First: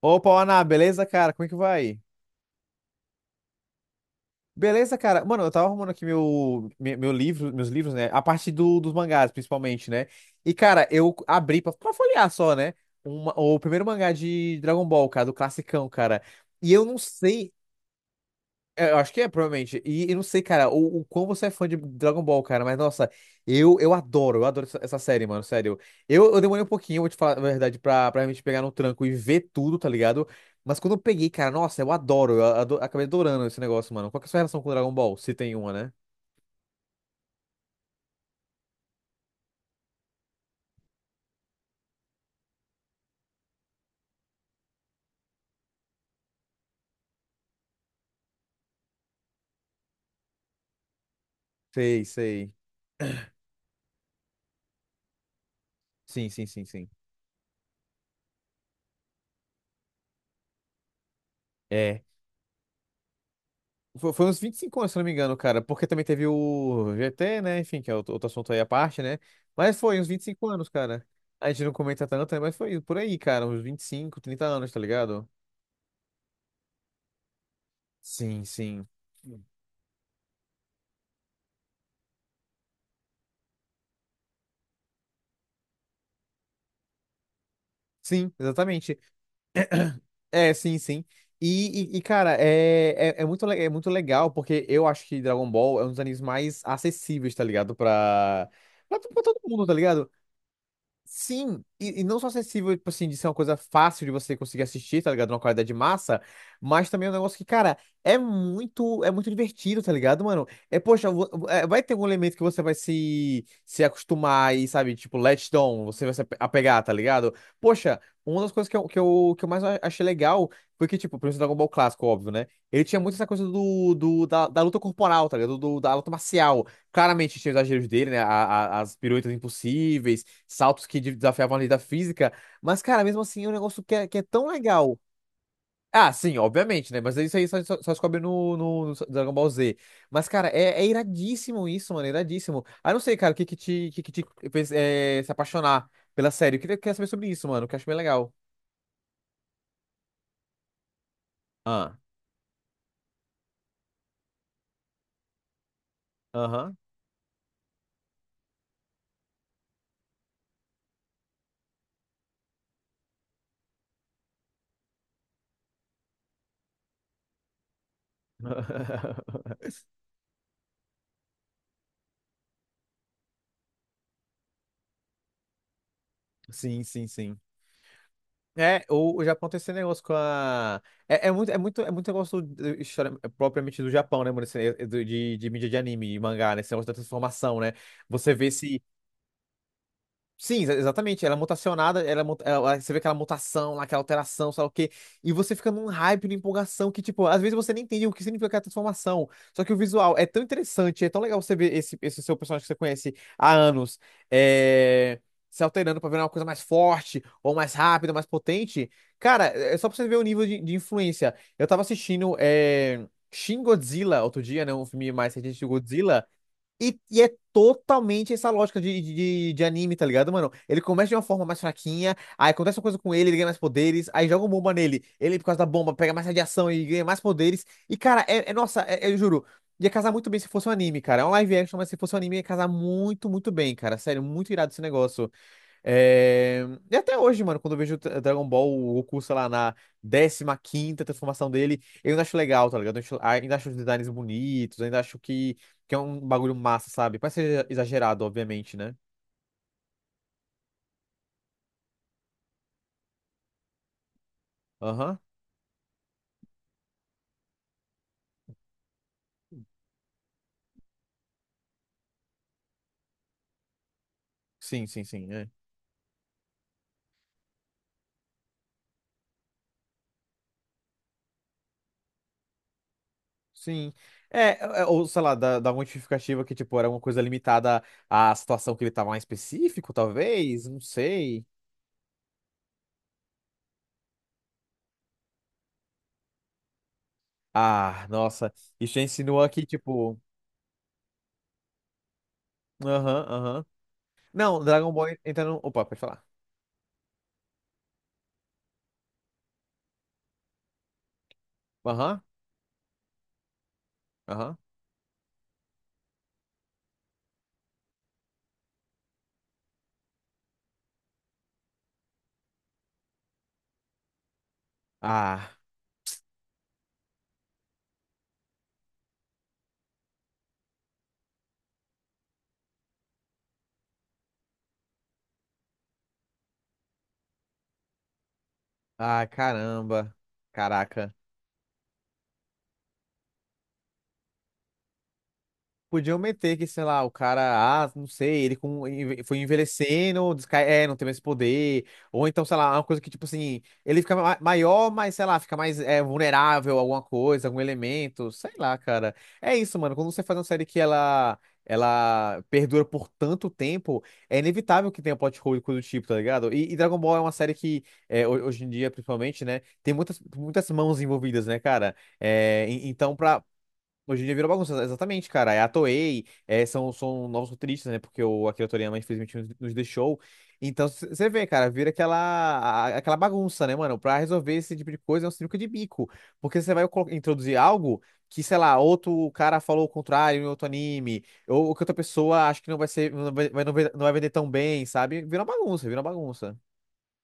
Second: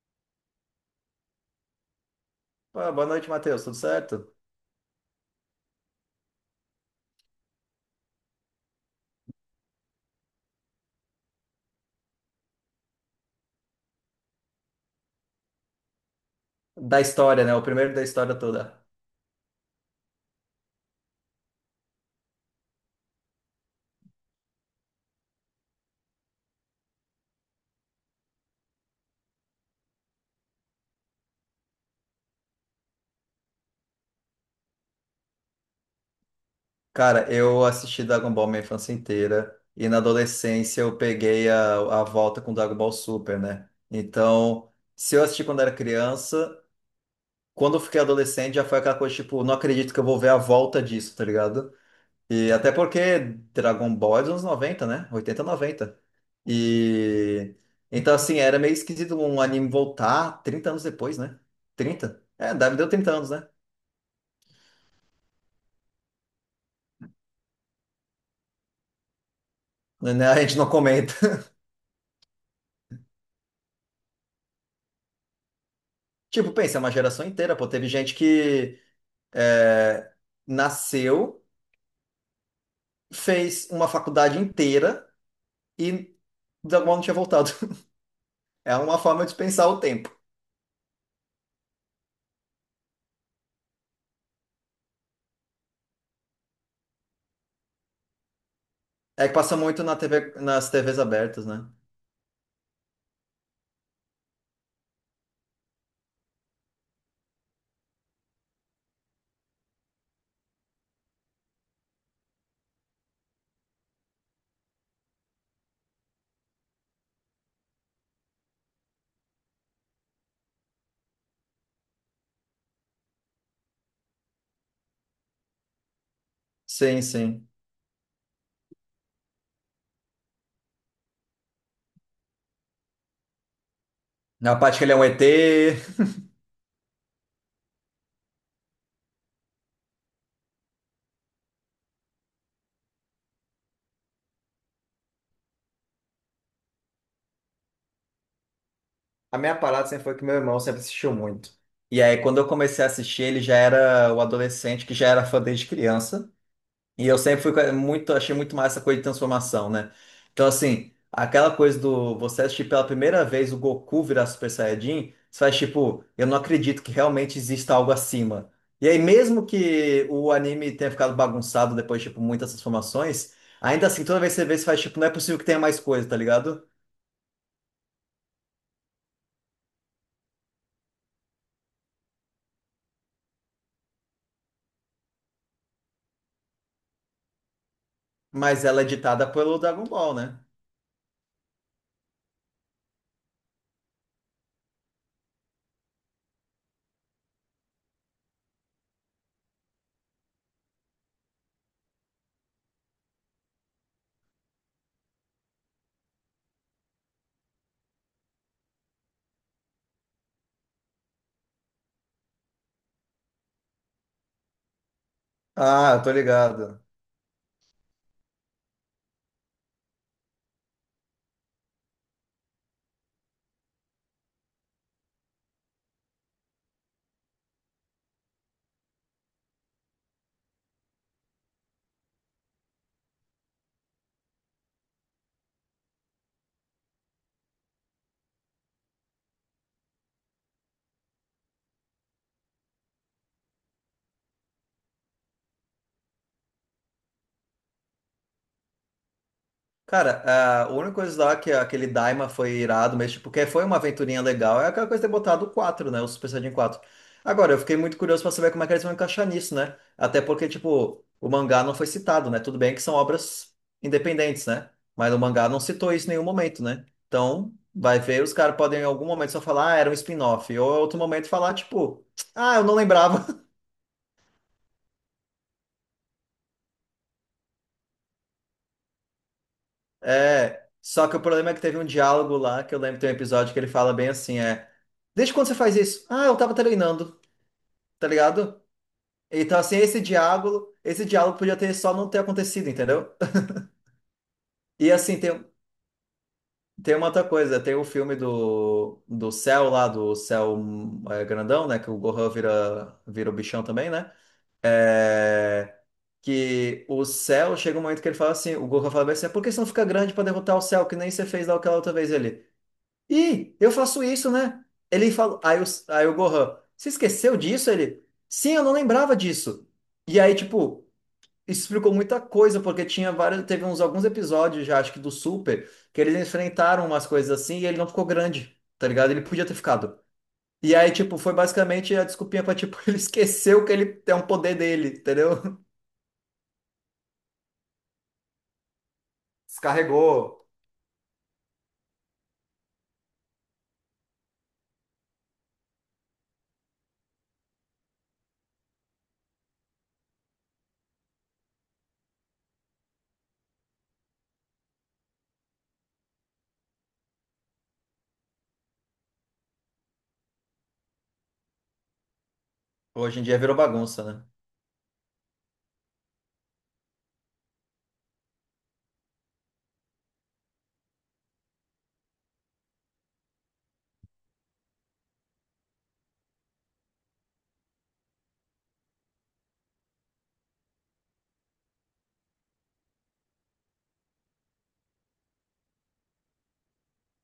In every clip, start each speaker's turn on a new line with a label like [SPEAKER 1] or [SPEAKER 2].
[SPEAKER 1] Opa, Ana, beleza, cara? Como é que vai?
[SPEAKER 2] Ah, boa noite, Matheus. Tudo certo?
[SPEAKER 1] Beleza, cara? Mano, eu tava arrumando aqui meu meus livros, né? A parte dos mangás, principalmente, né? E, cara, eu abri pra folhear só, né? O primeiro mangá de Dragon Ball, cara, do classicão, cara. E eu não
[SPEAKER 2] Da história,
[SPEAKER 1] sei.
[SPEAKER 2] né? O primeiro da história toda.
[SPEAKER 1] É, eu acho que é, provavelmente. E não sei, cara, o quão você é fã de Dragon Ball, cara, mas nossa, eu adoro, eu adoro essa série, mano, sério. Eu demorei um pouquinho, vou te falar a verdade, pra realmente pegar no tranco e ver tudo, tá ligado? Mas quando eu peguei, cara, nossa, eu adoro, eu ado- acabei adorando esse negócio, mano. Qual que é a sua relação com Dragon Ball? Se tem uma, né?
[SPEAKER 2] Cara, eu assisti Dragon Ball minha infância inteira e na adolescência eu peguei a volta com Dragon Ball Super, né? Então, se eu assisti quando era criança, quando eu fiquei adolescente já foi aquela coisa tipo, não acredito que eu vou ver a volta disso, tá ligado?
[SPEAKER 1] Sei,
[SPEAKER 2] E
[SPEAKER 1] sei.
[SPEAKER 2] até porque Dragon Ball é dos anos 90, né? 80, 90.
[SPEAKER 1] Sim, sim, sim, sim.
[SPEAKER 2] E então assim, era meio esquisito um anime voltar 30 anos depois, né?
[SPEAKER 1] É.
[SPEAKER 2] 30. É, deve deu 30 anos, né?
[SPEAKER 1] Foi uns 25 anos, se não me engano, cara. Porque também teve o GT, né? Enfim, que é outro, assunto aí à parte, né? Mas foi uns vinte e
[SPEAKER 2] Né? A
[SPEAKER 1] cinco
[SPEAKER 2] gente
[SPEAKER 1] anos,
[SPEAKER 2] não
[SPEAKER 1] cara.
[SPEAKER 2] comenta.
[SPEAKER 1] A gente não comenta tanto, né? Mas foi por aí, cara. Uns 25, 30 anos, tá ligado?
[SPEAKER 2] Tipo, pensa, é uma geração inteira, pô. Teve gente
[SPEAKER 1] Sim,
[SPEAKER 2] que
[SPEAKER 1] sim.
[SPEAKER 2] é, nasceu, fez uma faculdade inteira e de alguma não tinha voltado.
[SPEAKER 1] Sim,
[SPEAKER 2] É
[SPEAKER 1] exatamente.
[SPEAKER 2] uma forma de pensar o tempo.
[SPEAKER 1] É, sim, sim. E, cara, é muito legal, porque eu acho que Dragon Ball é um dos animes mais acessíveis, tá ligado? Pra
[SPEAKER 2] É que
[SPEAKER 1] todo
[SPEAKER 2] passa
[SPEAKER 1] mundo, tá
[SPEAKER 2] muito na
[SPEAKER 1] ligado?
[SPEAKER 2] TV, nas TVs abertas,
[SPEAKER 1] Sim,
[SPEAKER 2] né?
[SPEAKER 1] e não só acessível, tipo assim, de ser uma coisa fácil de você conseguir assistir, tá ligado? Uma qualidade massa, mas também é um negócio que, cara, é muito divertido, tá ligado, mano? É, poxa, vai ter algum elemento que você vai se acostumar e, sabe, tipo, latch on, você vai se apegar, tá ligado? Poxa, uma das coisas que eu mais achei legal foi que, tipo, por exemplo, Dragon Ball Clássico, óbvio, né? Ele tinha muito essa coisa da luta corporal, tá ligado? Da luta marcial.
[SPEAKER 2] Sim,
[SPEAKER 1] Claramente
[SPEAKER 2] sim.
[SPEAKER 1] tinha os exageros dele, né? As piruetas impossíveis, saltos que desafiavam a lei da física. Mas, cara, mesmo assim, é um negócio que é tão
[SPEAKER 2] Na parte que ele é
[SPEAKER 1] legal.
[SPEAKER 2] um ET.
[SPEAKER 1] Ah, sim, obviamente, né? Mas isso aí só descobre no Dragon Ball Z. Mas, cara, é iradíssimo isso, mano. É iradíssimo. Ah, não sei, cara, o que que te fez se apaixonar pela série? Eu queria saber sobre isso, mano, que eu acho bem legal.
[SPEAKER 2] A minha parada sempre foi que meu irmão sempre assistiu muito.
[SPEAKER 1] Ah,
[SPEAKER 2] E aí, quando eu comecei a assistir, ele já era o adolescente que já era fã desde criança.
[SPEAKER 1] aham.
[SPEAKER 2] E eu sempre muito, achei muito mais essa coisa de transformação, né? Então, assim, aquela coisa do você assistir pela primeira vez o Goku virar Super Saiyajin, você faz tipo, eu não acredito que realmente exista algo acima. E aí, mesmo que o anime tenha ficado bagunçado depois, tipo, muitas transformações, ainda assim, toda vez que você vê, você faz tipo, não é possível que tenha mais coisa, tá ligado?
[SPEAKER 1] Sim, sim, sim. É, o Japão tem esse negócio com a. É muito negócio história, é, propriamente do Japão, né, mano? De mídia de anime, de mangá, né? Esse negócio da transformação, né? Você vê
[SPEAKER 2] Mas
[SPEAKER 1] se.
[SPEAKER 2] ela é ditada pelo Dragon Ball, né?
[SPEAKER 1] Sim, exatamente. Ela é mutacionada, ela, é mu- ela- você vê aquela mutação, lá, aquela alteração, sei lá o quê. E você fica num hype, numa empolgação que, tipo, às vezes você nem entende o que significa aquela transformação. Só que o visual é tão interessante, é tão legal você ver esse seu personagem que você conhece há anos, é, se alterando pra virar uma coisa mais forte, ou mais rápida, mais potente. Cara, é só pra você ver o nível de influência. Eu tava assistindo Shin Godzilla outro dia, né? Um filme mais recente de
[SPEAKER 2] Ah, eu tô
[SPEAKER 1] Godzilla.
[SPEAKER 2] ligado.
[SPEAKER 1] E é totalmente essa lógica de anime, tá ligado, mano? Ele começa de uma forma mais fraquinha, aí acontece uma coisa com ele, ele ganha mais poderes, aí joga uma bomba nele, ele, por causa da bomba, pega mais radiação e ganha mais poderes. E, cara, nossa, eu juro, ia casar muito bem se fosse um anime, cara. É um live action, mas se fosse um anime, ia casar muito, muito bem, cara. Sério, muito irado esse negócio. É. E até hoje, mano, quando eu vejo o Dragon Ball, o Goku, sei lá, na 15ª transformação dele, eu ainda acho legal, tá ligado? Ainda acho os designs bonitos, ainda acho que é um bagulho massa, sabe? Parece ser exagerado, obviamente, né?
[SPEAKER 2] Cara, ah, a única coisa lá que aquele Daima foi irado, mas tipo, que foi uma aventurinha legal, é aquela coisa de ter
[SPEAKER 1] Aham.
[SPEAKER 2] botado o 4, né? O Super Saiyajin quatro. Agora, eu fiquei muito curioso pra saber como é que eles vão encaixar nisso, né? Até porque, tipo, o mangá não foi citado, né? Tudo bem que são obras independentes, né?
[SPEAKER 1] Sim, sim,
[SPEAKER 2] Mas o
[SPEAKER 1] sim. É.
[SPEAKER 2] mangá não citou isso em nenhum momento, né? Então, vai ver, os caras podem em algum momento só falar, ah, era um spin-off. Ou em outro momento falar, tipo, ah, eu não lembrava.
[SPEAKER 1] Sim. É, é, ou sei lá, dá uma justificativa que, tipo, era uma coisa limitada à situação que ele tava lá em específico, talvez,
[SPEAKER 2] É,
[SPEAKER 1] não
[SPEAKER 2] só que o
[SPEAKER 1] sei.
[SPEAKER 2] problema é que teve um diálogo lá, que eu lembro que tem um episódio que ele fala bem assim, desde quando você faz isso? Ah, eu tava treinando,
[SPEAKER 1] Ah,
[SPEAKER 2] tá
[SPEAKER 1] nossa.
[SPEAKER 2] ligado?
[SPEAKER 1] Isso já insinua
[SPEAKER 2] Então,
[SPEAKER 1] que,
[SPEAKER 2] assim,
[SPEAKER 1] tipo.
[SPEAKER 2] esse diálogo podia ter só não ter acontecido, entendeu?
[SPEAKER 1] Aham, aham. Não,
[SPEAKER 2] E
[SPEAKER 1] Dragon Ball
[SPEAKER 2] assim, tem,
[SPEAKER 1] entra no. Opa, pode falar.
[SPEAKER 2] tem uma outra coisa, tem o filme do Cell lá, do Cell grandão, né, que o
[SPEAKER 1] Aham.
[SPEAKER 2] Gohan vira o bichão também, né?
[SPEAKER 1] Aham.
[SPEAKER 2] É, que o céu chega um momento que ele fala assim, o Goku fala bem assim, por que você não fica grande pra derrotar o céu, que nem você fez lá aquela outra vez ele? Ih, eu faço isso, né? Ele falou.
[SPEAKER 1] Ah,
[SPEAKER 2] Aí o Gohan, você esqueceu disso? Ele, sim, eu não lembrava disso. E aí, tipo, isso explicou muita coisa, porque tinha vários. Teve uns alguns episódios já, acho que do Super, que eles enfrentaram umas coisas assim e ele não ficou grande, tá ligado? Ele
[SPEAKER 1] ah,
[SPEAKER 2] podia ter ficado.
[SPEAKER 1] caramba.
[SPEAKER 2] E aí,
[SPEAKER 1] Caraca.
[SPEAKER 2] tipo, foi basicamente a desculpinha pra, tipo, ele esqueceu que ele tem um poder dele, entendeu?
[SPEAKER 1] Podiam meter que, sei lá, o cara, ah, não sei, ele foi envelhecendo,
[SPEAKER 2] Descarregou.
[SPEAKER 1] descai, não tem mais poder. Ou então, sei lá, uma coisa que, tipo assim, ele fica maior, mas, sei lá, fica mais vulnerável a alguma coisa, algum elemento, sei lá, cara. É isso, mano. Quando você faz uma série que ela perdura por tanto tempo, é inevitável que tenha plot hole e coisa do tipo, tá ligado? E Dragon Ball é uma série que, hoje em dia, principalmente, né, tem muitas, muitas mãos envolvidas, né, cara? É, então,
[SPEAKER 2] Hoje em dia
[SPEAKER 1] pra.
[SPEAKER 2] virou bagunça,
[SPEAKER 1] Hoje
[SPEAKER 2] né?
[SPEAKER 1] em dia virou bagunça, exatamente, cara. É a Toei, são novos roteiristas, né? Porque o Akira Toriyama, infelizmente, nos deixou. Então, você vê, cara, vira aquela, aquela bagunça, né, mano? Pra resolver esse tipo de coisa é um sinuca de bico. Porque você vai introduzir algo que, sei lá, outro cara falou o contrário em outro anime, ou, que outra pessoa acha que não vai ser, não vai, vai- não vai, não vai vender tão bem, sabe? Vira uma bagunça, vira uma bagunça.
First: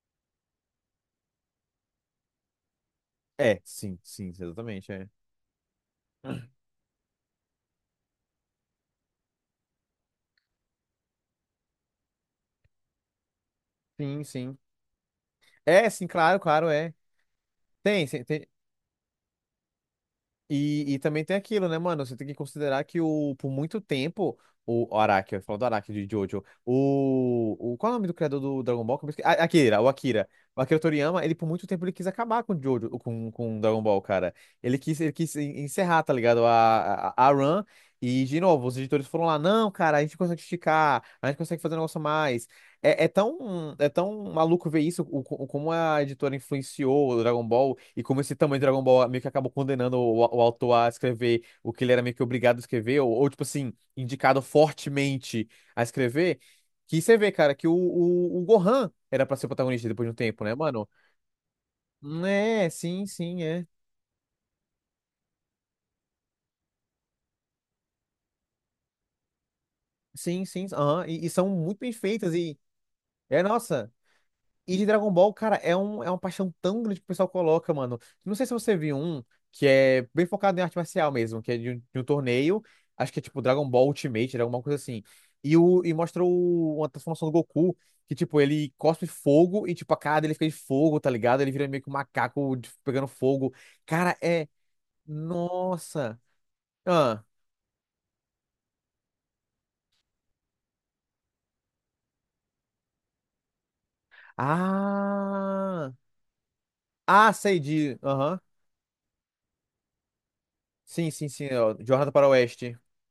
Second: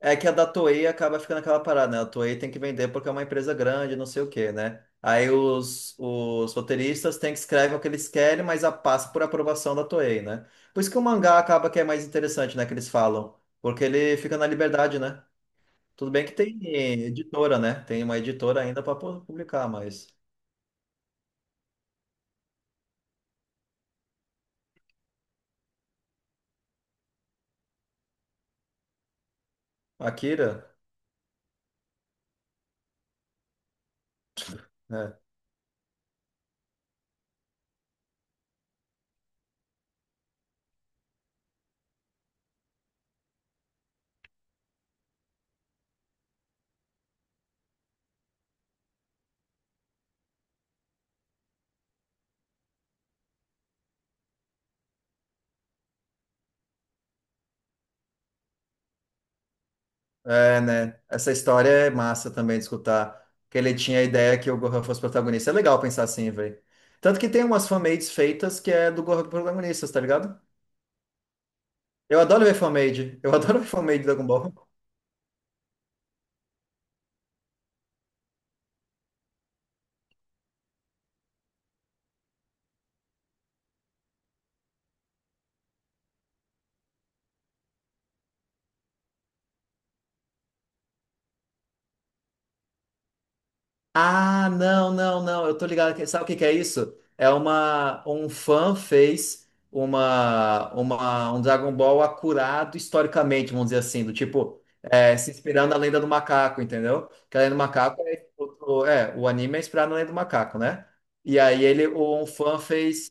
[SPEAKER 2] É que a da Toei acaba ficando aquela parada, né? A Toei tem que vender porque é uma empresa
[SPEAKER 1] É,
[SPEAKER 2] grande,
[SPEAKER 1] sim,
[SPEAKER 2] não sei
[SPEAKER 1] sim,
[SPEAKER 2] o quê, né?
[SPEAKER 1] exatamente, é.
[SPEAKER 2] Aí os roteiristas têm que escrever o que eles querem, mas a passa por aprovação da Toei, né? Por isso que o mangá acaba que é mais interessante, né? Que eles falam. Porque ele
[SPEAKER 1] Sim,
[SPEAKER 2] fica na
[SPEAKER 1] sim.
[SPEAKER 2] liberdade, né?
[SPEAKER 1] É, sim,
[SPEAKER 2] Tudo bem que
[SPEAKER 1] claro,
[SPEAKER 2] tem
[SPEAKER 1] claro, é.
[SPEAKER 2] editora, né? Tem
[SPEAKER 1] Tem,
[SPEAKER 2] uma
[SPEAKER 1] tem.
[SPEAKER 2] editora ainda para publicar, mas
[SPEAKER 1] E também tem aquilo, né, mano? Você tem que considerar que o, por muito tempo, o Araki, eu ia falar do Araki de Jojo, o. Qual é o nome do criador do Dragon Ball? Que eu Akira, o Akira. O
[SPEAKER 2] Akira,
[SPEAKER 1] Akira Toriyama, ele por muito tempo ele quis acabar com Jojo, com Dragon Ball, cara. Ele quis, ele
[SPEAKER 2] né?
[SPEAKER 1] quis encerrar, tá ligado? A run. E, de novo, os editores foram lá, não, cara, a gente consegue esticar, a gente consegue fazer um negócio a mais. É tão maluco ver isso, como a editora influenciou o Dragon Ball e como esse tamanho de Dragon Ball meio que acabou condenando o autor a escrever o que ele era meio que obrigado a escrever, ou, tipo assim, indicado fortemente a escrever. Que você vê, cara, que o Gohan era pra ser o protagonista depois de um tempo, né,
[SPEAKER 2] É,
[SPEAKER 1] mano?
[SPEAKER 2] né? Essa história é massa também de
[SPEAKER 1] É, sim,
[SPEAKER 2] escutar.
[SPEAKER 1] sim,
[SPEAKER 2] Que
[SPEAKER 1] é.
[SPEAKER 2] ele tinha a ideia que o Gohan fosse protagonista. É legal pensar assim, velho. Tanto que tem umas fanmades feitas que é do Gohan protagonista, tá ligado?
[SPEAKER 1] Sim, sim. Aham, e são muito bem
[SPEAKER 2] Eu
[SPEAKER 1] feitas
[SPEAKER 2] adoro ver
[SPEAKER 1] e.
[SPEAKER 2] fanmade. Eu
[SPEAKER 1] É,
[SPEAKER 2] adoro ver
[SPEAKER 1] nossa.
[SPEAKER 2] fanmade de Dragon Ball.
[SPEAKER 1] E de Dragon Ball, cara, é uma paixão tão grande que o pessoal coloca, mano. Não sei se você viu um que é bem focado em arte marcial mesmo, que é de um torneio. Acho que é tipo Dragon Ball Ultimate, alguma coisa assim. E mostra uma transformação do Goku, que tipo, ele cospe fogo e tipo, a cara dele fica de fogo, tá ligado? Ele vira meio que um macaco pegando fogo. Cara, é.
[SPEAKER 2] Ah, não, não, não. Eu tô ligado.
[SPEAKER 1] Nossa!
[SPEAKER 2] Sabe o que que é isso?
[SPEAKER 1] Ah!
[SPEAKER 2] É uma Um fã fez uma um Dragon Ball acurado historicamente, vamos dizer assim, do tipo é, se inspirando na
[SPEAKER 1] Ah!
[SPEAKER 2] Lenda do Macaco, entendeu?
[SPEAKER 1] Ah,
[SPEAKER 2] Que a Lenda
[SPEAKER 1] sei
[SPEAKER 2] do
[SPEAKER 1] de.
[SPEAKER 2] Macaco
[SPEAKER 1] Aham.
[SPEAKER 2] o anime é inspirado na Lenda do Macaco, né?
[SPEAKER 1] Sim, sim,
[SPEAKER 2] E
[SPEAKER 1] sim.
[SPEAKER 2] aí
[SPEAKER 1] Ó,
[SPEAKER 2] ele
[SPEAKER 1] Jornada
[SPEAKER 2] um
[SPEAKER 1] para o
[SPEAKER 2] fã
[SPEAKER 1] Oeste.
[SPEAKER 2] fez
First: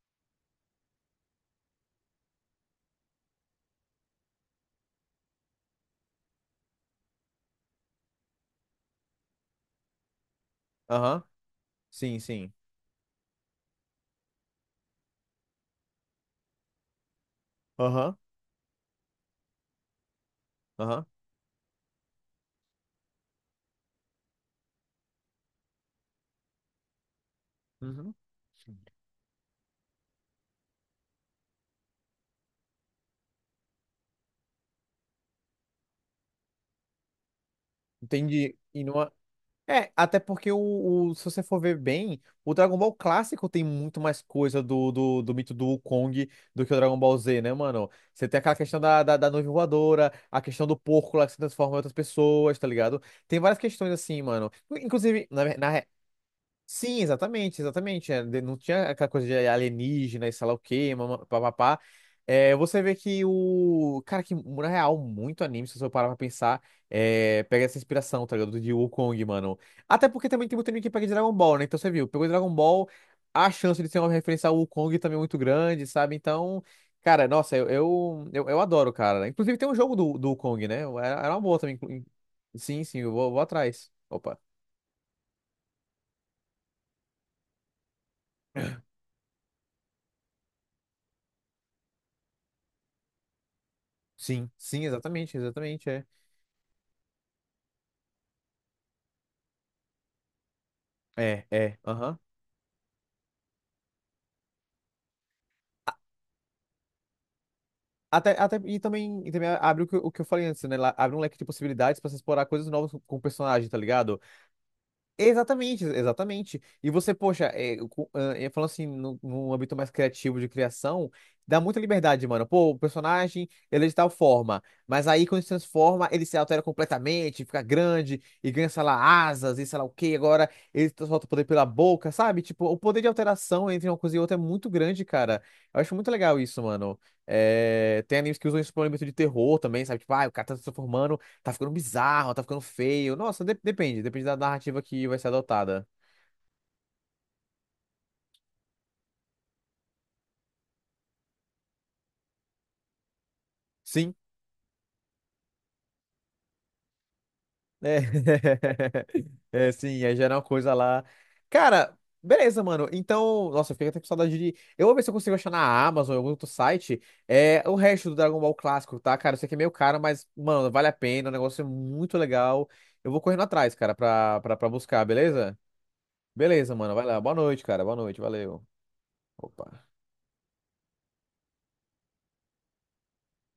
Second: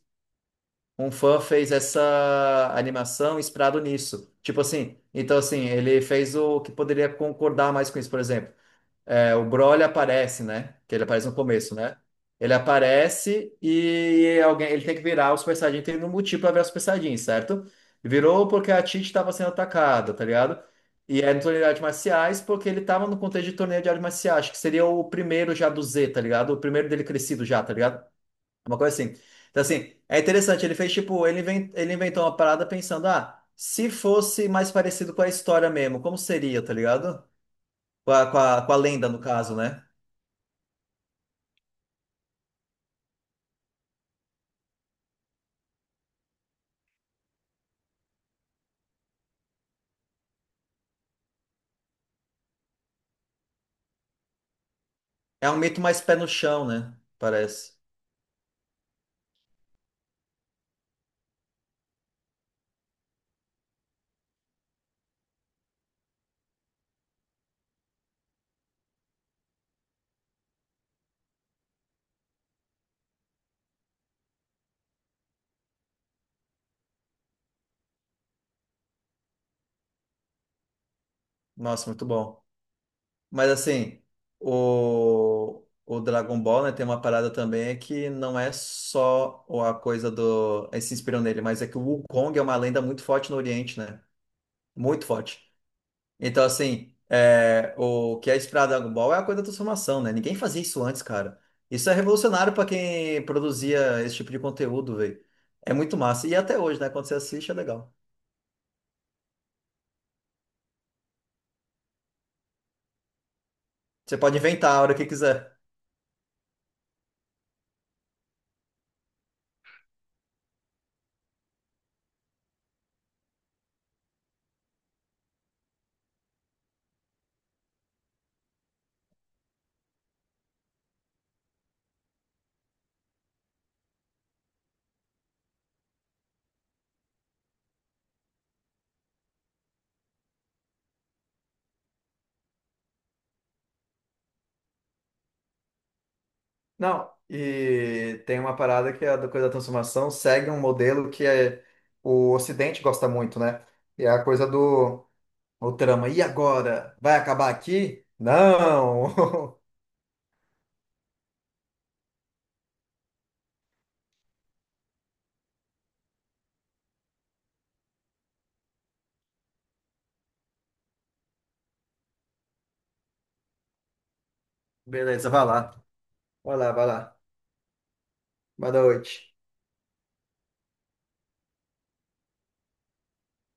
[SPEAKER 2] um fã fez essa animação inspirado nisso. Tipo assim, então assim, ele fez o que poderia concordar mais com isso, por exemplo. É, o Broly aparece, né? Que ele
[SPEAKER 1] Aham.
[SPEAKER 2] aparece no começo, né?
[SPEAKER 1] Sim,
[SPEAKER 2] Ele
[SPEAKER 1] sim.
[SPEAKER 2] aparece e alguém, ele tem que virar o Super Saiyajin, tem um motivo pra virar o Super Saiyajin, certo?
[SPEAKER 1] Aham.
[SPEAKER 2] Virou porque a Tite estava sendo atacada, tá ligado?
[SPEAKER 1] Aham.
[SPEAKER 2] E é no torneio de artes marciais porque ele tava no contexto de torneio de artes marciais, acho que seria o primeiro já do Z, tá ligado? O primeiro dele crescido já, tá ligado?
[SPEAKER 1] Uhum.
[SPEAKER 2] Uma coisa assim. Então, assim, é interessante, ele fez tipo, ele inventou uma parada pensando, ah, se fosse mais parecido com a história mesmo, como seria, tá ligado? Com a, com
[SPEAKER 1] Entendi.
[SPEAKER 2] a, com a
[SPEAKER 1] E não.
[SPEAKER 2] lenda,
[SPEAKER 1] É,
[SPEAKER 2] no caso, né?
[SPEAKER 1] é, até porque o, se você for ver bem, o Dragon Ball clássico tem muito mais coisa do mito do Wukong do que o Dragon Ball Z, né, mano? Você tem aquela questão da nuvem voadora, a questão do porco lá que se transforma em outras pessoas, tá ligado? Tem várias questões assim, mano. Inclusive, na,
[SPEAKER 2] É um
[SPEAKER 1] ver- na
[SPEAKER 2] mito mais pé no chão, né?
[SPEAKER 1] Sim, exatamente,
[SPEAKER 2] Parece.
[SPEAKER 1] exatamente. É, não tinha aquela coisa de alienígena e sei lá o quê, mama- papapá. É, você vê que o. Cara, que na real, muito anime, se você parar pra pensar, pega essa inspiração, tá ligado? De Wukong, mano. Até porque também tem muito anime que pega de Dragon Ball, né? Então você viu, pegou Dragon Ball, a chance de ser uma referência ao Wukong também é muito grande, sabe? Então, cara, nossa, eu adoro, cara. Inclusive tem um jogo do Wukong, né? Era uma boa também.
[SPEAKER 2] Nossa, muito bom.
[SPEAKER 1] Sim, sim, eu vou
[SPEAKER 2] Mas
[SPEAKER 1] atrás.
[SPEAKER 2] assim,
[SPEAKER 1] Opa.
[SPEAKER 2] o Dragon Ball, né, tem uma parada também é que não é só a coisa do. Eles se inspiram nele, mas é que o Wukong é uma lenda muito forte no Oriente, né?
[SPEAKER 1] Sim, sim,
[SPEAKER 2] Muito
[SPEAKER 1] exatamente,
[SPEAKER 2] forte.
[SPEAKER 1] exatamente, é.
[SPEAKER 2] Então, assim, o que é inspirado no Dragon Ball é a coisa da transformação, né? Ninguém fazia isso antes, cara.
[SPEAKER 1] É,
[SPEAKER 2] Isso é
[SPEAKER 1] aham.
[SPEAKER 2] revolucionário pra quem produzia esse tipo de conteúdo, velho. É muito massa. E até hoje, né? Quando você assiste, é legal.
[SPEAKER 1] Até, e também abre o que, o que eu falei antes, né? Abre um leque de possibilidades pra você explorar coisas novas com o personagem, tá
[SPEAKER 2] Você
[SPEAKER 1] ligado?
[SPEAKER 2] pode inventar a hora que quiser.
[SPEAKER 1] Exatamente, exatamente. E você, poxa, falando assim, num âmbito mais criativo de criação, dá muita liberdade, mano. Pô, o personagem, ele é de tal forma, mas aí quando se transforma, ele se altera completamente, fica grande e ganha, sei lá, asas e sei lá o quê. Agora ele solta o poder pela boca, sabe? Tipo, o poder de alteração entre uma coisa e outra é muito grande, cara. Eu acho muito legal isso, mano. É, tem animes que usam isso pra um elemento de terror também, sabe? Tipo, ah, o cara tá se transformando. Tá ficando bizarro, tá ficando feio. Nossa, depende da narrativa que vai ser adotada.
[SPEAKER 2] Não, e tem uma parada que é a da coisa da transformação segue um modelo que é, o Ocidente gosta muito, né? E é
[SPEAKER 1] Sim,
[SPEAKER 2] a coisa do o trama. E agora? Vai acabar
[SPEAKER 1] é.
[SPEAKER 2] aqui? Não!
[SPEAKER 1] É, sim, aí já era uma coisa lá. Cara, beleza, mano. Então, nossa, eu fiquei até com saudade de. Eu vou ver se eu consigo achar na Amazon, ou em algum outro site, o resto do Dragon Ball clássico, tá? Cara, eu sei que é meio caro, mas, mano, vale a pena, o negócio é muito legal. Eu vou correndo atrás, cara, pra buscar,
[SPEAKER 2] Beleza, vai
[SPEAKER 1] beleza?
[SPEAKER 2] lá. Vai lá,
[SPEAKER 1] Beleza,
[SPEAKER 2] vai
[SPEAKER 1] mano, vai
[SPEAKER 2] lá.
[SPEAKER 1] lá. Boa noite, cara, boa noite, valeu.
[SPEAKER 2] Boa noite.
[SPEAKER 1] Opa.